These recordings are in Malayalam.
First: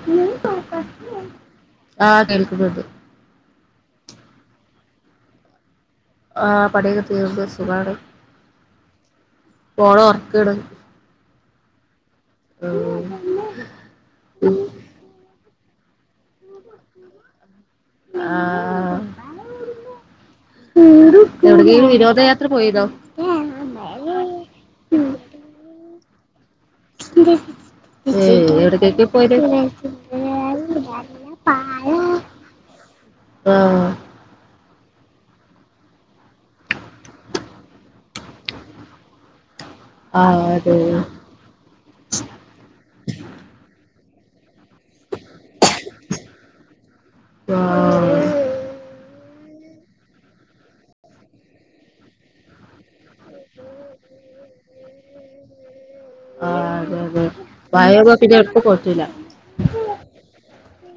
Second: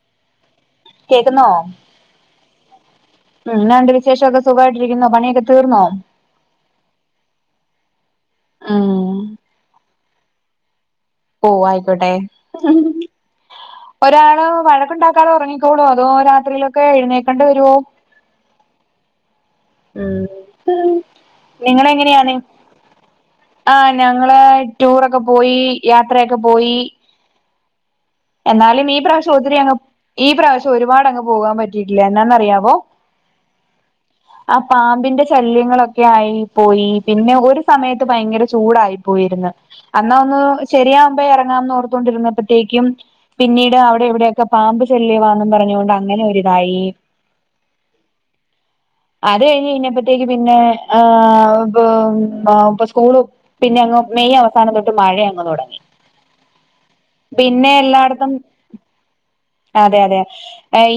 [inaudible] കേക്കുന്നോ? ആഹ് കേൾക്കുന്നുണ്ട്. മ് എന്നാണ്ട് വിശേഷൊക്കെ സുഖായിട്ടിരിക്കുന്നോ? പണിയൊക്കെ തീർന്നോ? ആ പണിയൊക്കെതീർന്നു, സുഖാണ് ഉം മോളെ ഒർക്കാണ്. ഓ ആയിക്കോട്ടെ, ഒരാൾ വഴക്കുണ്ടാക്കാതെ ഉറങ്ങി ത്തോളു അതോ രാത്രിലൊക്കെ എഴുന്നേക്കണ്ടെ വരോ? ആഹ് ഉം എവ്ട്ക്കേങ്കിലും വിനോദയാത്ര പോയിന്നോ? ആ ഞങ്ങള് ടൂറൊക്കെ പോയി യാത്രയൊക്കെ പോയി. [unintelligible] ഏ എന്നാലും ഈ എവിടകൊക്കെ പ്രാവശ്യം പോയത്? ഒത്തിരി അങ്ങ് ഈ പ്രാവശ്യം ഒരുപാട് അങ്ങ് പോകാൻ പറ്റിയിട്ടില്ല എന്നാന്നറിയാവോ ആഹ് ആ പാമ്പിന്റെ ശല്യങ്ങളൊക്കെ ആയി പോയി പിന്നെ ഒരു സമയത്ത് ഭയങ്കര ചൂടായി പോയിര്ന്ന് അന്നാ ഒന്ന് ആഹ് അതെ ശരിയാവുമ്പ എറങ്ങാംന്ന് ഓർത്തോണ്ടിരുന്ന പ്പത്തേക്കും പിന്നീട് അവിടെ ഇവിടെക്കെ പാമ്പ് ശല്യവാന്നും പറഞ്ഞൊണ്ട് അങ്ങനെ ഒരിതായി. ആഹ് അത് കഴിഞ്ഞ് പിന്നപ്പത്തേക്ക് പിന്നെ ആഹ് ഇപ്പ സ്കൂളും പിന്നെ അങ്ങ് മെയ് അവസാനം തൊട്ട് മഴ അങ്ങ് തൊടങ്ങി. ആ അതെ അതെ മയയ്യ്മ്പൊ എല്ലായിടത്തും പിന്നെ എവ്ട്ക്കും പോയിട്ടില്ല അതെ അതെ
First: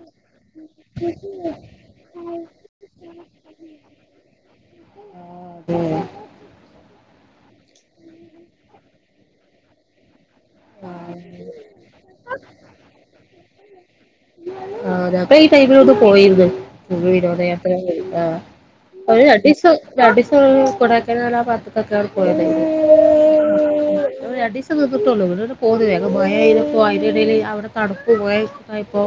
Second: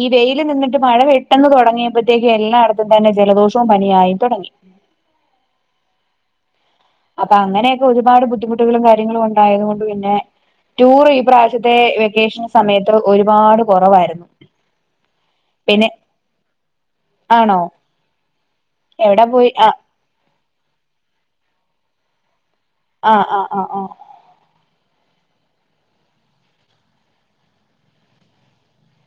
ഈ വെയില് നിന്നിട്ട് മഴ പെട്ടെന്ന് തൊടങ്ങിയ പ്പത്തേക്ക് എല്ലായിടത്തും തന്നെ ജലദോഷോം പനിയായി തൊടങ്ങി ഉം അപ്പൊ അങ്ങനെയൊക്കെ ഒരുപാട് ബുദ്ധിമുട്ടുകളും കാര്യങ്ങളും ഉണ്ടായത് കൊണ്ട് പിന്നെ ടൂറ് ഈ ആഹ് പ്രാവശ്യത്തെ വെക്കേഷൻ സമയത്ത് ഒരുപാട് കൊറവായിരുന്നു ആ അതെ അപ്പൊ ഈ ടൈമിലൊക്കെ പോയിര്ന്ന് വിനോദയാത്ര പോയി ആ ഒരു എവിടാ പോയി ആ രണ്ടീസം രണ്ടീസം കൊടയ്ക്കനാലാപാത്ത്കൊക്കാണ് പോയത്. ആഹ് ആഹ് ആഹ് ആഹ് ഓ രണ്ടീസം നിക്കത്തൊള്ളൂ [unintelligible] പോന്നു വേഗം മയ പെയ്തപ്പോ അയ്ന്റെടെല് അവടെ തണുപ്പ് പോയപ്പോ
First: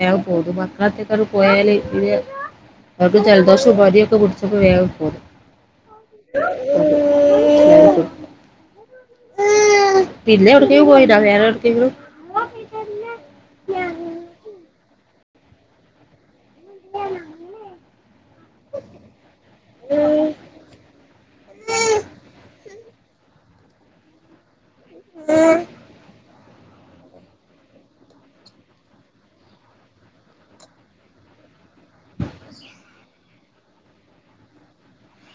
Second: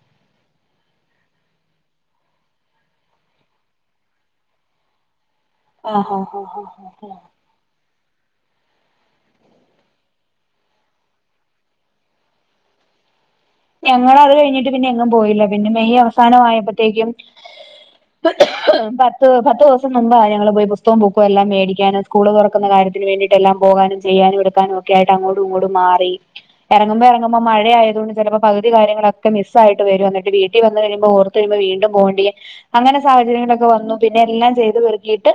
വേഗം പോന്നു മക്കളെറ്റൊക്കെ പോയാല് തീരെ അവക്ക് ജലദോഷം പനിയൊക്കെ പുടിച്ചപ്പോ വേഗം പോന്നു [inaudible] ആ ആ [inaudible] പിന്നെ എവ്ട്ക്കേങ്കിലും പോയിനോ വേറെ എവിട്ക്കെങ്കിലും [unintelligible] ഞങ്ങളത് കഴിഞ്ഞിട്ട് പിന്നെ എങ്ങും പോയില്ല പിന്നെ മെയ് അവസാനം ആയപ്പത്തേക്കും പത്ത് പത്ത് ദിവസം മുമ്പാ ഞങ്ങള് പോയി പുസ്തകം ബുക്കും എല്ലാം മേടിക്കാന് സ്കൂള് തൊറ ക്കുന്ന കാര്യത്തിന് വേണ്ടിട്ട് എല്ലാം പോകാനും ചെയ്യാനും എടുക്കാനും ഒക്കെ ആയിട്ട് അങ്ങോട്ടുമിങ്ങോട്ടും മാറി എറങ്ങുമ്പോ എറങ്ങുമ്പ മഴ ആയത് കൊണ്ട് ചെലപ്പോ പകുതി കാര്യങ്ങളൊക്കെ മിസ്സായിട്ട് വരും എന്നിട്ട വീട്ടി വന്ന് കഴിയുമ്പോ ഓർത്ത് കഴിയുമ്പോ വീണ്ടും പോവേണ്ടി അങ്ങനെ സാഹ ങ്ങളൊക്കെ വന്നു പിന്നെ എല്ലാം ചെയ്ത് പെറുക്കിട്ട്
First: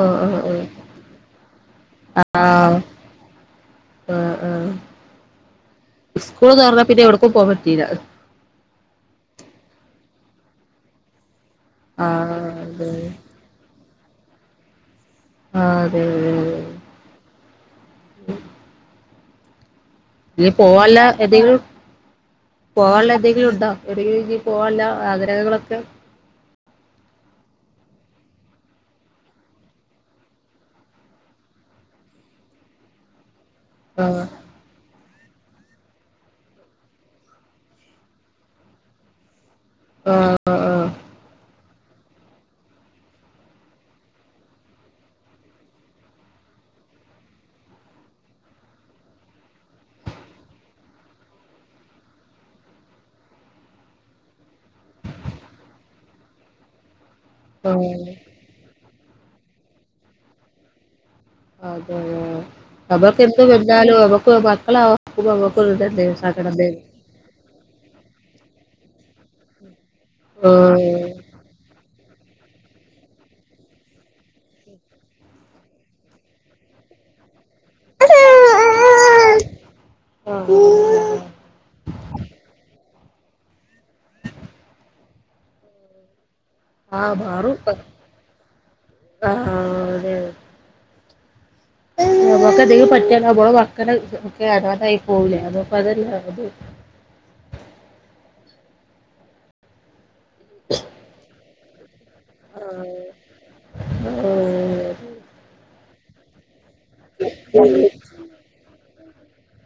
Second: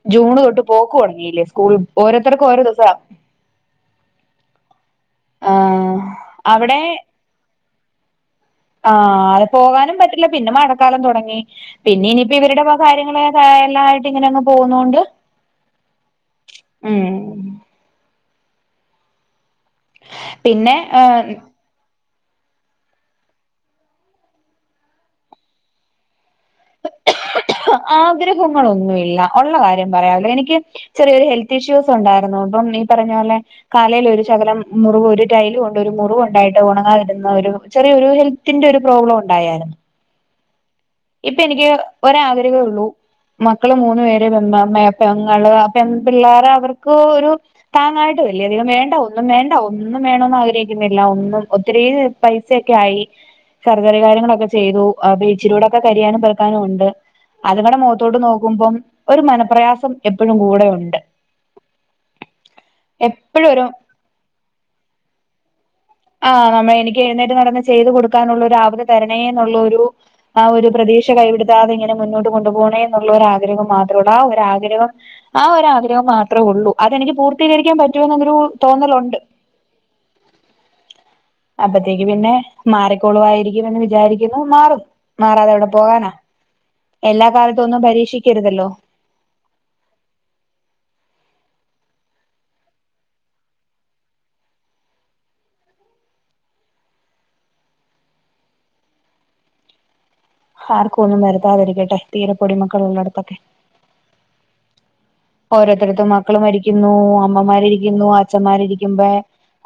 ആഹ് ആഹ് ജൂണ് തൊട്ട് പോക്ക് തൊടങ്ങിയില്ലേ സ്കൂൾ ഓരോത്തർക്ക് ഓരോ ദിവസവാ ആ ആ ആഹ് സ്കൂള്ന്ന് അവിടെ തൊറന്ന പിന്നെ എവ്ട്ക്കും പോവാൻ പറ്റീല. ആ അല്ല പോകാനും പറ്റില്ല പിന്നെ മഴക്കാലം തൊടങ്ങി പിന്നെ ഇനിയിപ്പോ ആഹ് ഇവരുടെ വക അതെ കാര്യങ്ങള് [unintelligible] ഇങ്ങനെ അങ്ങ് പോകുന്നൊണ്ട് ആഹ് അതെ അതെ അതെ അതെ ഉം ഇനി പിന്നെ പോവാല്ല ഏഹ് എതെങ്കിലും പോകാൻള്ളന്തെങ്കിലും ഉണ്ടോ? എവിടെങ്കിലുംഞ്ഞി പോകാന്ള്ള ആഗ്രഹങ്ങളൊക്കെ? [inaudible] ആഗ്രഹങ്ങളൊന്നുഇല്ല, ഒള്ള കാര്യം പറയാവല്ലോ എനിക്ക് ചെറിയൊരു ഹെൽത്ത് ഇഷ്യൂസ് ഉണ്ടായിരുന്നു അപ്പം ഈ പറഞ്ഞ പോലെ കാലേൽ ആഹ് ഒരു ശകലം മുറിവ് ഒരു ടൈല് കൊണ്ട് ഒരു മുറിവ് ഉണ്ടായിട്ട് ഉണങ്ങാതിരുന്ന ഒരു ചെറിയൊരു ഹെൽത്തിന്റൊരു പ്രോബ്ലം ഉണ്ടായാരുന്നു ആഹ് ആഹ് ഇപ്പ എനിക്ക് ഒര് ആഗ്രഹേ ഉള്ളൂ. മക്കള് മൂന്നു പേര് പെ പെങ്ങള് അ പെമ്പിള്ളേര് അവർക്കൊരു താങ്ങായിട്ടൂല്ല്യധികം വേണ്ട ഒന്നും വേണ്ട ഒന്നും വേണംന്ന് ആഗ്രഹിക്കുന്നില്ല ഒന്നും ഒത്തിരി പൈസയൊക്കെയായി, സർജറി കാര്യങ്ങളൊക്കെ ചെയ്തു, ആ ബീച്ചിലൂടെ കരിയാനും പെറക്കാനും ഒണ്ട്, അതങ്ങടെ ആഹ് മുഖത്തോട്ട് നോ [unintelligible] ഒര് മനപ്രയാസം എപ്പഴും കൂടെ ഒണ്ട് അതെയൊ നമ്മക്ക് എന്ത് എപ്പഴും ഒരു വന്നാലും നമ്മക്ക് മക്കളെ [unintelligible] ആ നമ്മ എനിക്ക് എഴുന്നേറ്റ് നടന്ന് ചെയ്ത് കൊടുക്കാനൊള്ള ഒര് ആവത് തരണേന്നുള്ളൊരു ആ ഒര് ആഹ് പ്രതീക്ഷ കൈവിട്ത്താതെ ഇങ്ങനെ മുന്നോട്ട് [unintelligible] കൊണ്ടുപോണേന്നുള്ളൊരാഗ്രഹം മാത്രേഒള്ളു, ആ ഒര് ആഗ്രഹം ആ ഒര് ആഗ്രഹം മാത്രേ ഒള്ളൂ, അതെനിക്ക് പൂർത്തീകരിക്കാൻ പറ്റൂ എന്ന്ള്ളൊരു തോന്നലൊണ്ട്. ആഹ് അപ്പത്തേക്ക് പിന്നെ, മാറിക്കോളുവാരിക്കും എന്ന് വിചാരിക്കുന്നു മാറും, മാറാതെ എവ്ടെ പോകാനാ ആഹ് എല്ലാ മാറും കാലത്തും ഒന്നും പരീക്ഷിക്കരുതല്ലോ ആഹ് അതെ. നമ്മക്ക് എന്തെലും പറ്റിയാ നമ്മളെ മക്കള് ഒക്കെ അനാഥായി പോവൂലെ അതപ്പ അതല്ല അത് ആർക്കും ഒന്നും വരുത്താതിരിക്കട്ടെ, തീരെ പൊടിമക്കള് ഒള്ളടത്തൊക്കെ ഊം ഓരോത്തടത്ത് മക്കള് മരിക്കുന്നു, അമ്മമാരിരിക്കുന്നു അ അച്ഛമ്മാര് ഇരിക്കുമ്പേ,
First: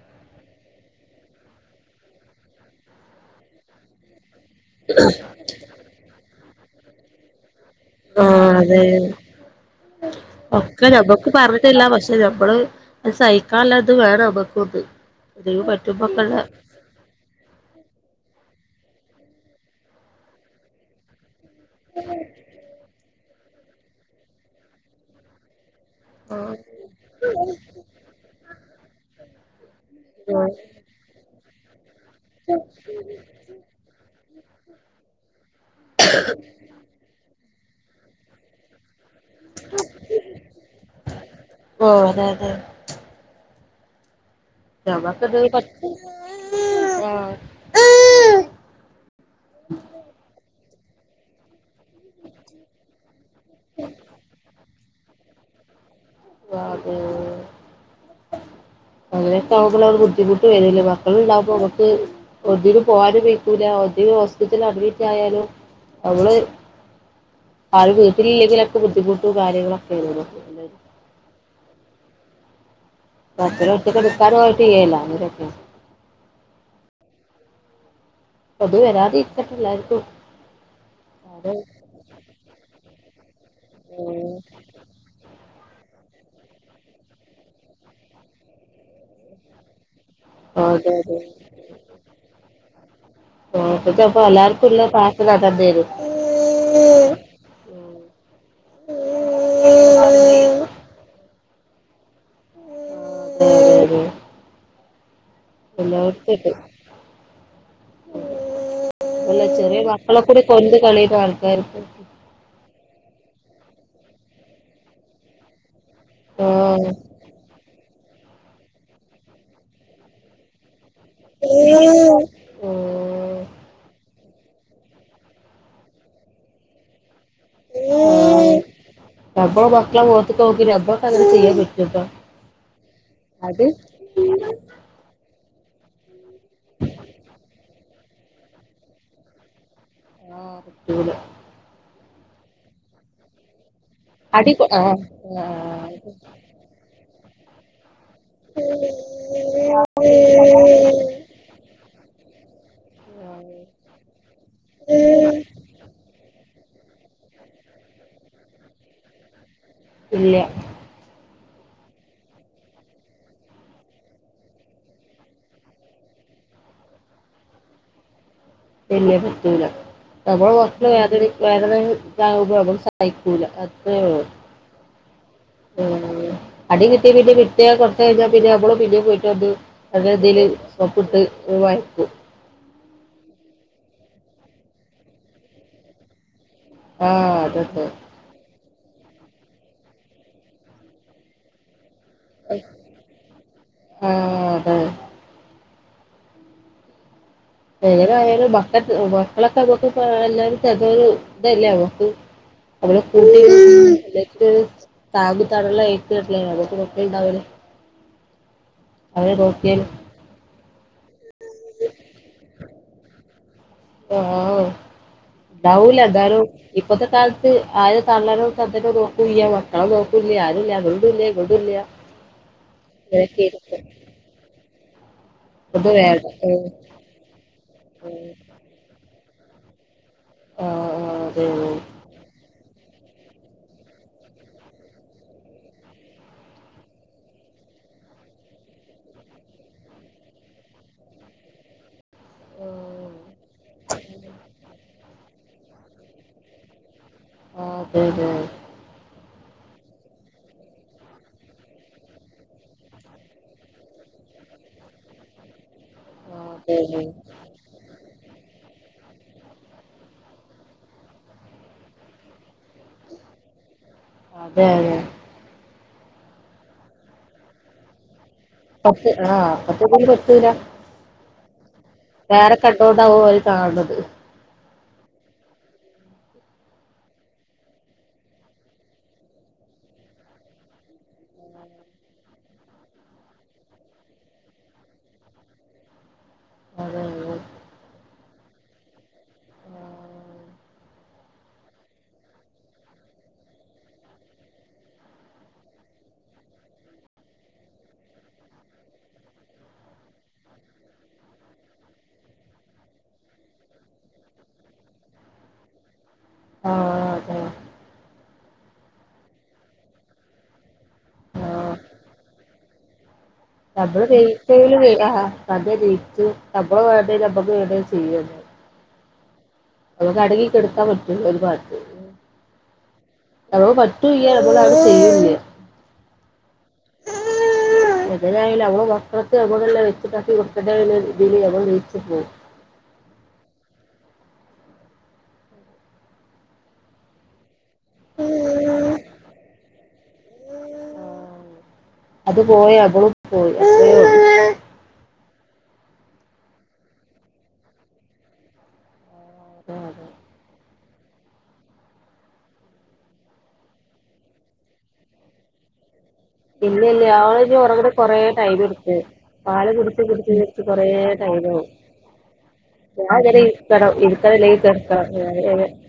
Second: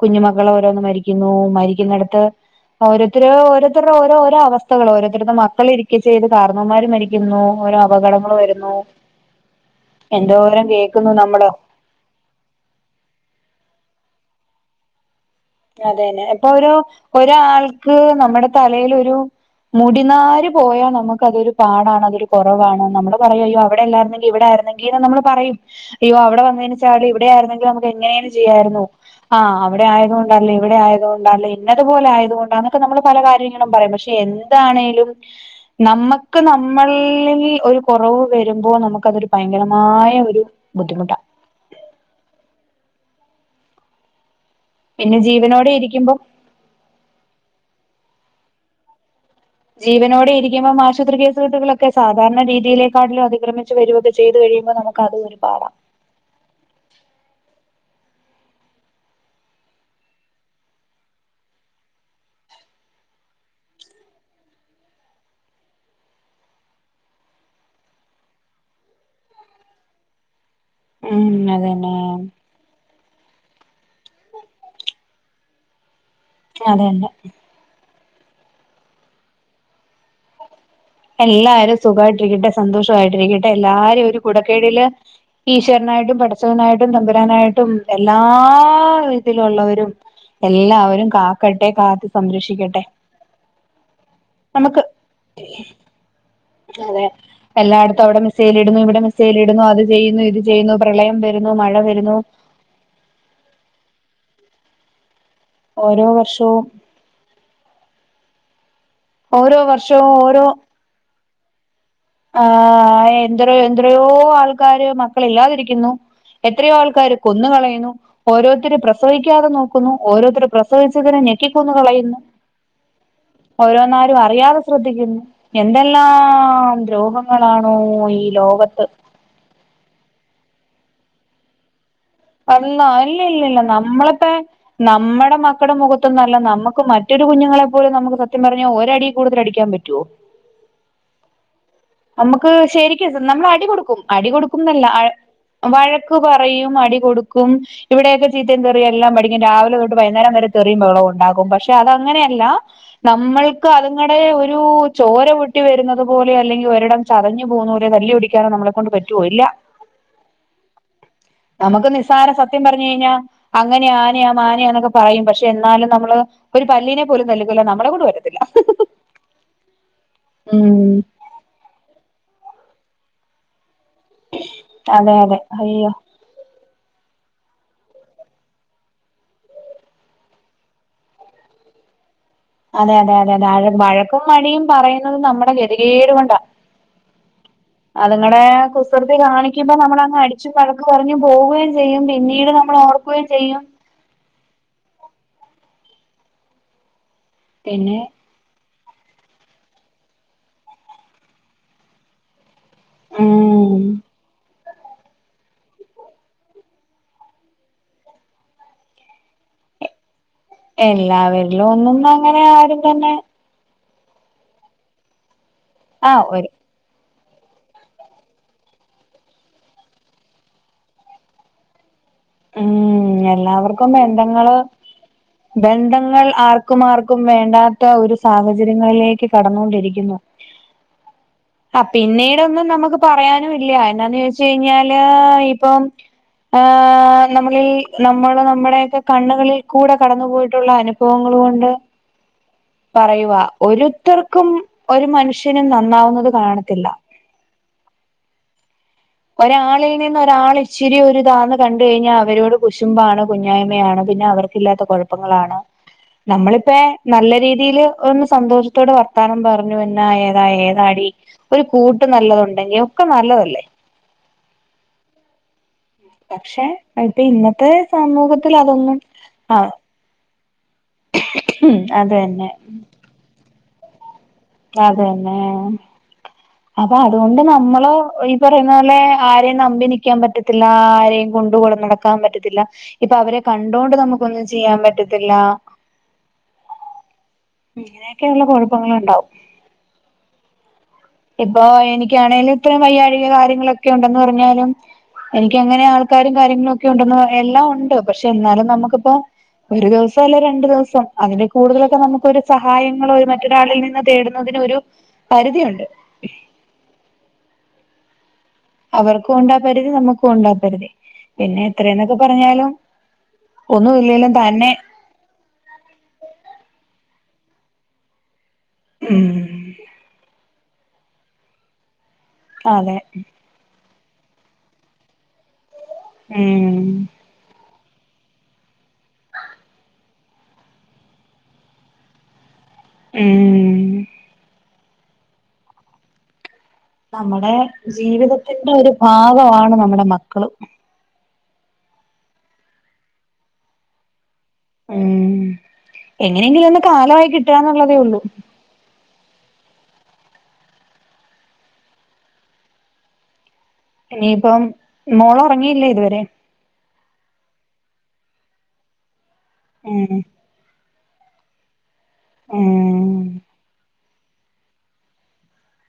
കുഞ്ഞിമക്കള് ഓരോന്ന് മരിക്കുന്നു. മരിക്കുന്നടത്ത് ഓരോരുത്തര് ഓരോരുത്തര്ടെ ഓരോ ഓരോ വസ്ഥകള്, ഓരോത്തടുത്ത് മക്കൾ ഇരിക്കചെയ്ത് കാരണവമാര് മരിക്കുന്നു, ഓരോ അപകടങ്ങള് ആഹ് വരുന്നൂ അതെ എന്തോരം കേക്കുന്നു നമ്മള് ന് ഞമ്മള് അത് സഹിക്കാള്ളത് വേനമക്കുണ്ട്. അതെന്നെ, ഇപ്പ ഒരു ഒരാൾക്ക് നമ്മടെ തലേലൊരു മുടിനാര് പോയാ നമക്ക് അതൊരു പാടാണ് അതൊരു കൊറവാണ്, നമ്മള് പറയും അയ്യോ അവിടെ അല്ലായിരുന്നെങ്കി ഇവ്ടെ ആരുന്നെങ്കിന്ന് നമ്മള് പറയും അയ്യോ അവ്ടെ ആഹ് വന്ന [unintelligible] ഇവ്ടെ ആയിന്നെങ്കില് നമുക്ക് എങ്ങനെയേലും ചെയ്യാരുന്നു ആ അവ്ടെയായ ല്ല ആഹ് ഇവ്ടെ ആയതുകൊണ്ടല്ലേ ഇന്നതുപോലെ ആയത് കൊണ്ടാന്നൊക്കെ നമ്മള് പല കാര്യങ്ങള് [unintelligible] പറയും പഷേ എന്താണേലും നമ്മക്ക് ന [unintelligible] ല്ലങ്കി ഒര് കൊറവ് വരുമ്പോ നമക്കതൊരു ഭയങ്കരമായ ഒരു ബുദ്ധിമുട്ടാ ഓഹ് അതേ അതെ. പിന്നെ ഞമ്മക്കെന്തെങ്കിലും ജീവനോടെ പറ്റ ഇരിക്കുമ്പം ആഹ് ജീവനോടെ ഇരിക്കുമ്പം ആശുപത്രി കേസ് കെട്ടുകള് ക്കെ സാധാരണ രീതിയിലെക്കാട്ലും അതിക്രമിച്ച് വരുക്കെ ചെയ്ത് കഴിയുമ്പോ നമുക്ക്‌ അതും ഒര് പാടാ ആഹാ അതെതെ അങ്ങനൊക്കെ ആവ്മ്പളാണ് ബുദ്ധിമുട്ട് വര്ല്ലേ മക്കളുണ്ടാവുമ്പോ നമക്ക് ഒന്നിനും പോവാനും വയ്ക്കൂല ഒന്നിനൂം ഹോസ്പിറ്റല് അഡ്മിറ്റ് ആയാലും ഞമ്മള് ആരും വീട്ടില്ല്ലെങ്കിലൊക്കെ ബുദ്ധിമുട്ടും കാര്യങ്ങളൊക്കെ ആണ്ലൊ ഹും അതന്നെ പതന്നെ ഒറ്റക്ക് നിക്കാനും ആയിട്ട്യ്യല്ലോ വരൊക്കെ - [unintelligible] തും വരാതിരിക്കട്ടെ എല്ലാര്ക്കും. എല്ലാരും സുഖായിട്ടിരിക്കട്ടെ സന്തോഷയിട്ടിരിക്കട്ടെ എല്ലാരും ഒരു കുടക്കിഴില് ഈശ്വരനായിട്ടും, പഠച്ചവനായിട്ടും, തമ്പുരാനായിട്ടും, എല്ലാ വിതത്തിലൊള്ളവരും, അതെ എല്ലാവരും അതെ കാക്കട്ടെ, കാത്ത് സംരക്ഷിക്കട്ടെ, ഇപ്പത്തെ അപ്പൊ എല്ലാർക്കും നമക്ക് ഉള്ള പ്രാർത്ഥന അതന്നേനു അതെ ഉം എല്ലായിടത്തും അവ്ടെ മിസയിൽ ഇട്ന്നു. ഇവ്ടെ മിസയിൽ ഇട്ന്നു. അത് ചെയ്യുന്നു അതെ ഇത് അതെ ചെയ്യുന്നു പ്രളയം വര്ന്നു മഴ വര്ന്നു [inaudible] ഓരോ എല്ലായിടത്തും ഉണ്ട് വർഷവും അല്ല ഓരോ ചെറിയ വർഷവും മക്കളെ കൂടി കൊന്ന് കളയുന്ന ആൾക്കാര്ണ്ട് ആ എദ്രയോ എദ്രയോ ആൾക്കാര് മക്കള്ല്ലാതിരിക്കുന്നു എത്രയോ ആഹ് ആൾക്കാര് കൊന്ന്കളയുന്നു ഓരോര്ത്തര് പ്രസവിക്കാതെ നോക്കുന്നു. ഓരോര്ത്തര് പ്ര ക്ക് വെച്ചക്ക്ണെ ഞെക്കിക്കൊന്ന് ആഹ് കളയുന്ന് ഓരോന്നാരും അറിയാതെ ശ്രദ്ധിക്കുന്നു എന്തെല്ലാം ദ്രോഹം ങ്ങളാണോ ഈ ലോകത്ത് ഞമ്മളെ മക്കളെ മോത്ത്കോക്കി ഞമ്മക്കങ്ങനെ ചെയ്യാ പറ്റോപ്പൊ അാ ഇല്ല ഇല്ല ഇല്ല നമ്മളിപ്പ നമ്മടെ മക്കുടെ മുഖത് ത്തുന്നല്ല നമുക്ക് മറ്റൊരു കുഞ്ഞങ്ങളെ പോലും നമുക്ക് സത്യം പറഞ്ഞാ ഒരടി കൂടുതൽ അടിക്കാൻ പറ്റോ? ആഹ് പറ്റൂല നമുക്ക് ശരിക്കും നമ്മൾ അടി കൊടുക്കും അടി കൊടുക്കുംന്നല്ല ആഹ് ആഹ് വഴക്ക് ക്ക് പറയും അടി കൊടുക്കും ഇവിടെയൊക്കെ ചീത്തയും തെറിയും എല്ലാം പഠിക്കും രാവിലെ തൊട്ട് വൈകുന്നരം വരെ തെറിയും ബഹളോംണ്ടാക്കും പക്ഷെ അതങ്ങനെയല്ല നമ്മൾക്ക് അതുങ്ങടെ ഒരു ചോര പൊട്ടി വരുന്നത് പോലെ അല്ലെങ്കി വെ ഒരിടം ചതഞ്ഞു പോകുന്നവരെ തല്ലി ടിക്കാനോ നമ്മളെ കൊണ്ട് പറ്റുവോ? ഇല്ല ഇല്ല നമുക്ക് നിസ്സാരം സത്യം പറഞ്ഞു കയിഞ്ഞാ അങ്ങനെ ആനയാ മാനെയാ എന്നൊക്കെ പറയും പക്ഷെ എന്നാലും നമ്മള് ഒരു പല്ലീനെ പോലും തല്ലിക്കൊല്ലാൻ നമ്മളെകൊണ്ട് പറ്റത്തില്ല ഇല്ല്യ പറ്റൂല നമ്മൾ ഉം മക്കള് വേദനി വേറെ താവുമ്പം നമക്ക് സഹിക്കൂല അത്രയുള്ളൂ അതെ അതെ അയ്യോ അടി കിട്ടി കിട്ടി കിട്ടിയാ കുറച്ച് കഴിഞ്ഞാ പിന്നേം നമ്മൾ പിന്നേം പോയിട്ട് അത് അതതിൽ സോപ്പിട്ട് മയക്കും അതെ അതെ അതെ അതെഴ വഴക്കും വടിയും പറയുന്നത് നമ്മുടെ ഗതികേട് കൊണ്ടാ ആഹ അതതെ അതുങ്ങടെ കുസൃതി കാണിക്കുമ്പോ നമ്മൾ അങ്ങ് അടിച്ചു വഴക്ക് പറഞ്ഞും പോവുകയും ചെയ്യും പിന്നെ പിന്നീട്ട് നമ്മൾ ഓർക്കുകയും ചെയ്യും ആ അതെ പിന്നെ എങ്ങനെയായാലും മക്കത് മക്കളൊക്കെ നമക്ക് എല്ലാരും ചെതരു ഇതല്ലേ നമ്മക്ക് അവടെ ഉം [unintelligible] താങ്ങും തണലായിട്ടല്ലേ [unintelligible] അവരെ നോക്കിയാൽ എല്ലാവരിലും ഒന്നന്ന് അങ്ങനെ ആരും തന്നെ ണ്ടാവൂല ആ ന്തെയാലും ഒരു ഇപ്പത്തെ കാലത്ത് ആര് തള്ളനോ തന്തനോ നോക്കൂല്ല മക്കളെ നോക്കൂല്ല ആരുല്ല അങ്ങട്ടും ഇല്ല ഇങ്ങട്ടൂല്ല [inaudible] ഉം എല്ലാവർക്കും ബന്ധങ്ങള് ഇപ്പൊ അത് ബന്ധങ്ങൾ വേണ്ട ആർക്കും ആർക്കും വേണ്ടാത്ത ഒരു സാഹചര്യങ്ങളിലേക്ക് കടന്നൊണ്ടിരിക്കുന്നു ആ ആ അതെ പിന്നീടൊന്നും നമുക്ക് പറയാനുല്ല എന്താന്ന് ചോയ്ച്ച്കഴിഞ്ഞാല് ഇപ്പം ആഹ ആ നമ്മളിൽ നമ്മൾ നമ്മുടെയൊക്കെ കണ്ണുകളിൽ കൂടെ കടന്നു പോയിട്ടുള്ള അനുഭവങ്ങൾ കൊണ്ട് ഓ പറയുവാ ഒരുത്തർക്കും ഒരു മനുഷ്യനും നന്നാവുന്നത് കാണത്തില്ല ആഹ് അതെതെ ഒരാളിൽ നിന്ന് ഒരാൾ ഇച്ചിരി ഒരി ഇതാന്ന് കണ്ട്കഴിഞ്ഞാ അവരോട് കുശുമ്പാണ് കുഞ്ഞായ്മയാണ് പിന്നെ അവര് ല്ലാത്ത കുഴപ്പങ്ങളാണ് ഉം നമ്മളിപ്പ നല്ല രീതിയില് ഒന്ന് സന്തോഷത്തോട് വർത്താനം പറഞ്ഞു എന്നാ ഏതാ ഏതാടി ഒരു കൂട്ട് നല്ലതുണ്ടെങ്കി ഒക്കെ നല്ലതല്ലേ അതെ അതെ പക്ഷേ [unintelligible] ഇന്നത്തെ സമൂഹത്തിൽ അതൊന്നും പത്ത് ആ ആഹ് പത്ത് ഇതില് ഉം അതെ വേറ കണ്ണോണ്ടാവും അവര് കാണണത് അതന്നേ അപ്പൊ അതുകൊണ്ട് നമ്മള് ഈ പറയുന്ന പോലെ ആരെയും നമ്പി നിൽക്കാൻ പറ്റത്തില്ല ആരെയും കൊണ്ട് കൊടെ നട ക്കാൻ പറ്റത്തില്ല ഇപ്പൊ അവരെ കണ്ടോണ്ട് നമുക്കൊന്നും ചെയ്യാൻ പറ്റത്തില്ല അതെ അതെ ഇങ്ങനെയൊക്കെയുള്ള കൊഴപ്പങ്ങളുണ്ടാകും ഇപ്പ എനിക്കാണേലും ഇത്ര വയ്യാഴിക കാര്യങ്ങളൊക്കെ ഉണ്ടെന്ന് പറഞ്ഞാലും എനിക്ക് അങ്ങനെ ആൾക്കാരും കാര്യങ്ങളും ഒക്കെ ഉണ്ടന്ന് എല്ലാം ഉണ്ട് പക്ഷെ എന്നാലും നമുക്കിപ്പോ ഒരു ദിവസം അല്ലേ രണ്ടു ദിവസം അതിന്റെ കൂടുതലൊക്കെ നമുക്കൊരു സഹായങ്ങൾ മറ്റൊരാളിൽ നിന്ന് തേട് അതിനൊരു പരിധിയുണ്ട്. ആഹ് അതേ അവർക്കും ഉണ്ടാ പരുതി. നമ്മുക്കും ഉണ്ടാ പരുതി. ആ പിന്നെ എത്ര എന്നൊക്കെ പറഞ്ഞാലും ഒന്നും നമ്മള് ജയി ഇല്ലേലും തന്നെ [unintelligible] ആഹ് നമ്മള് ജയിച്ചു. നമ്മള് വേണ്ടത് നമ്മക്ക് വേണ്ടത് ചെയ്യന്നേ. ഉം [unintelligible] അടങ്ങി കൊടുക്കാൻ പറ്റും ഒരു ഭാഗത്ത് അതെ അവക്ക് പറ്റൂല്ല. അതുപോല അവള് ചെയ്യൂല്ല. ഉം എതിനായാലും അവള് മൊത്തത്തിൽ അവടെല്ലാം വെച്ചിട്ടാക്കി കുടുക്ക രീതിയി അവൾ ജീയിച്ചു പോവും ഉം നമ്മടെ ജീവിതത്തിന്റെ ഒരു ഭാഗമാണ് നമ്മുടെ മക്കള് അത് പോയ അവളും പോയി അത്ര ഒള്ളു ഉം എങ്ങനെയെങ്കിലും ഒന്ന് കാലമായി കിട്ടുക എന്നതേ ഉള്ളൂ ആഹ് അതേ ഇനിയിപ്പം മോള് ഒറങ്ങിയില്ലേ ഇതുവരെ ഇല്ല ഇല്ല അവൾ ഇഞ്ഞി ഒറങ്ങണേങ്കിൽ കൊറേ ടൈമ് എടുക്കും. പാല് കുടിച്ച് ഉം കുടിച്ച് കൊറ ടൈംമാവും. ഉം ഞാൻ ഇവര് ഇവടെ ഉട്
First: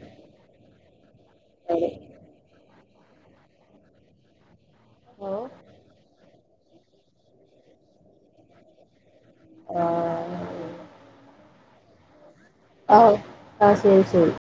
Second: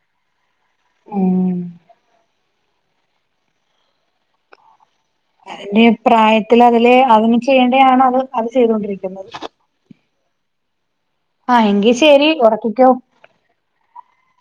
ഉം [unintelligible] ഓ അതിന്റെ പ്രായത്തിൽ അതില് അതിന് ചെയ്യേണ്ട ആണ് അത് ചെയ്തൊണ്ടിരിക്കുന്നത് ആഹ് ആ എങ്കി ശരി ഉറക്കി ഒ ആ ഹ് ശരി ശരി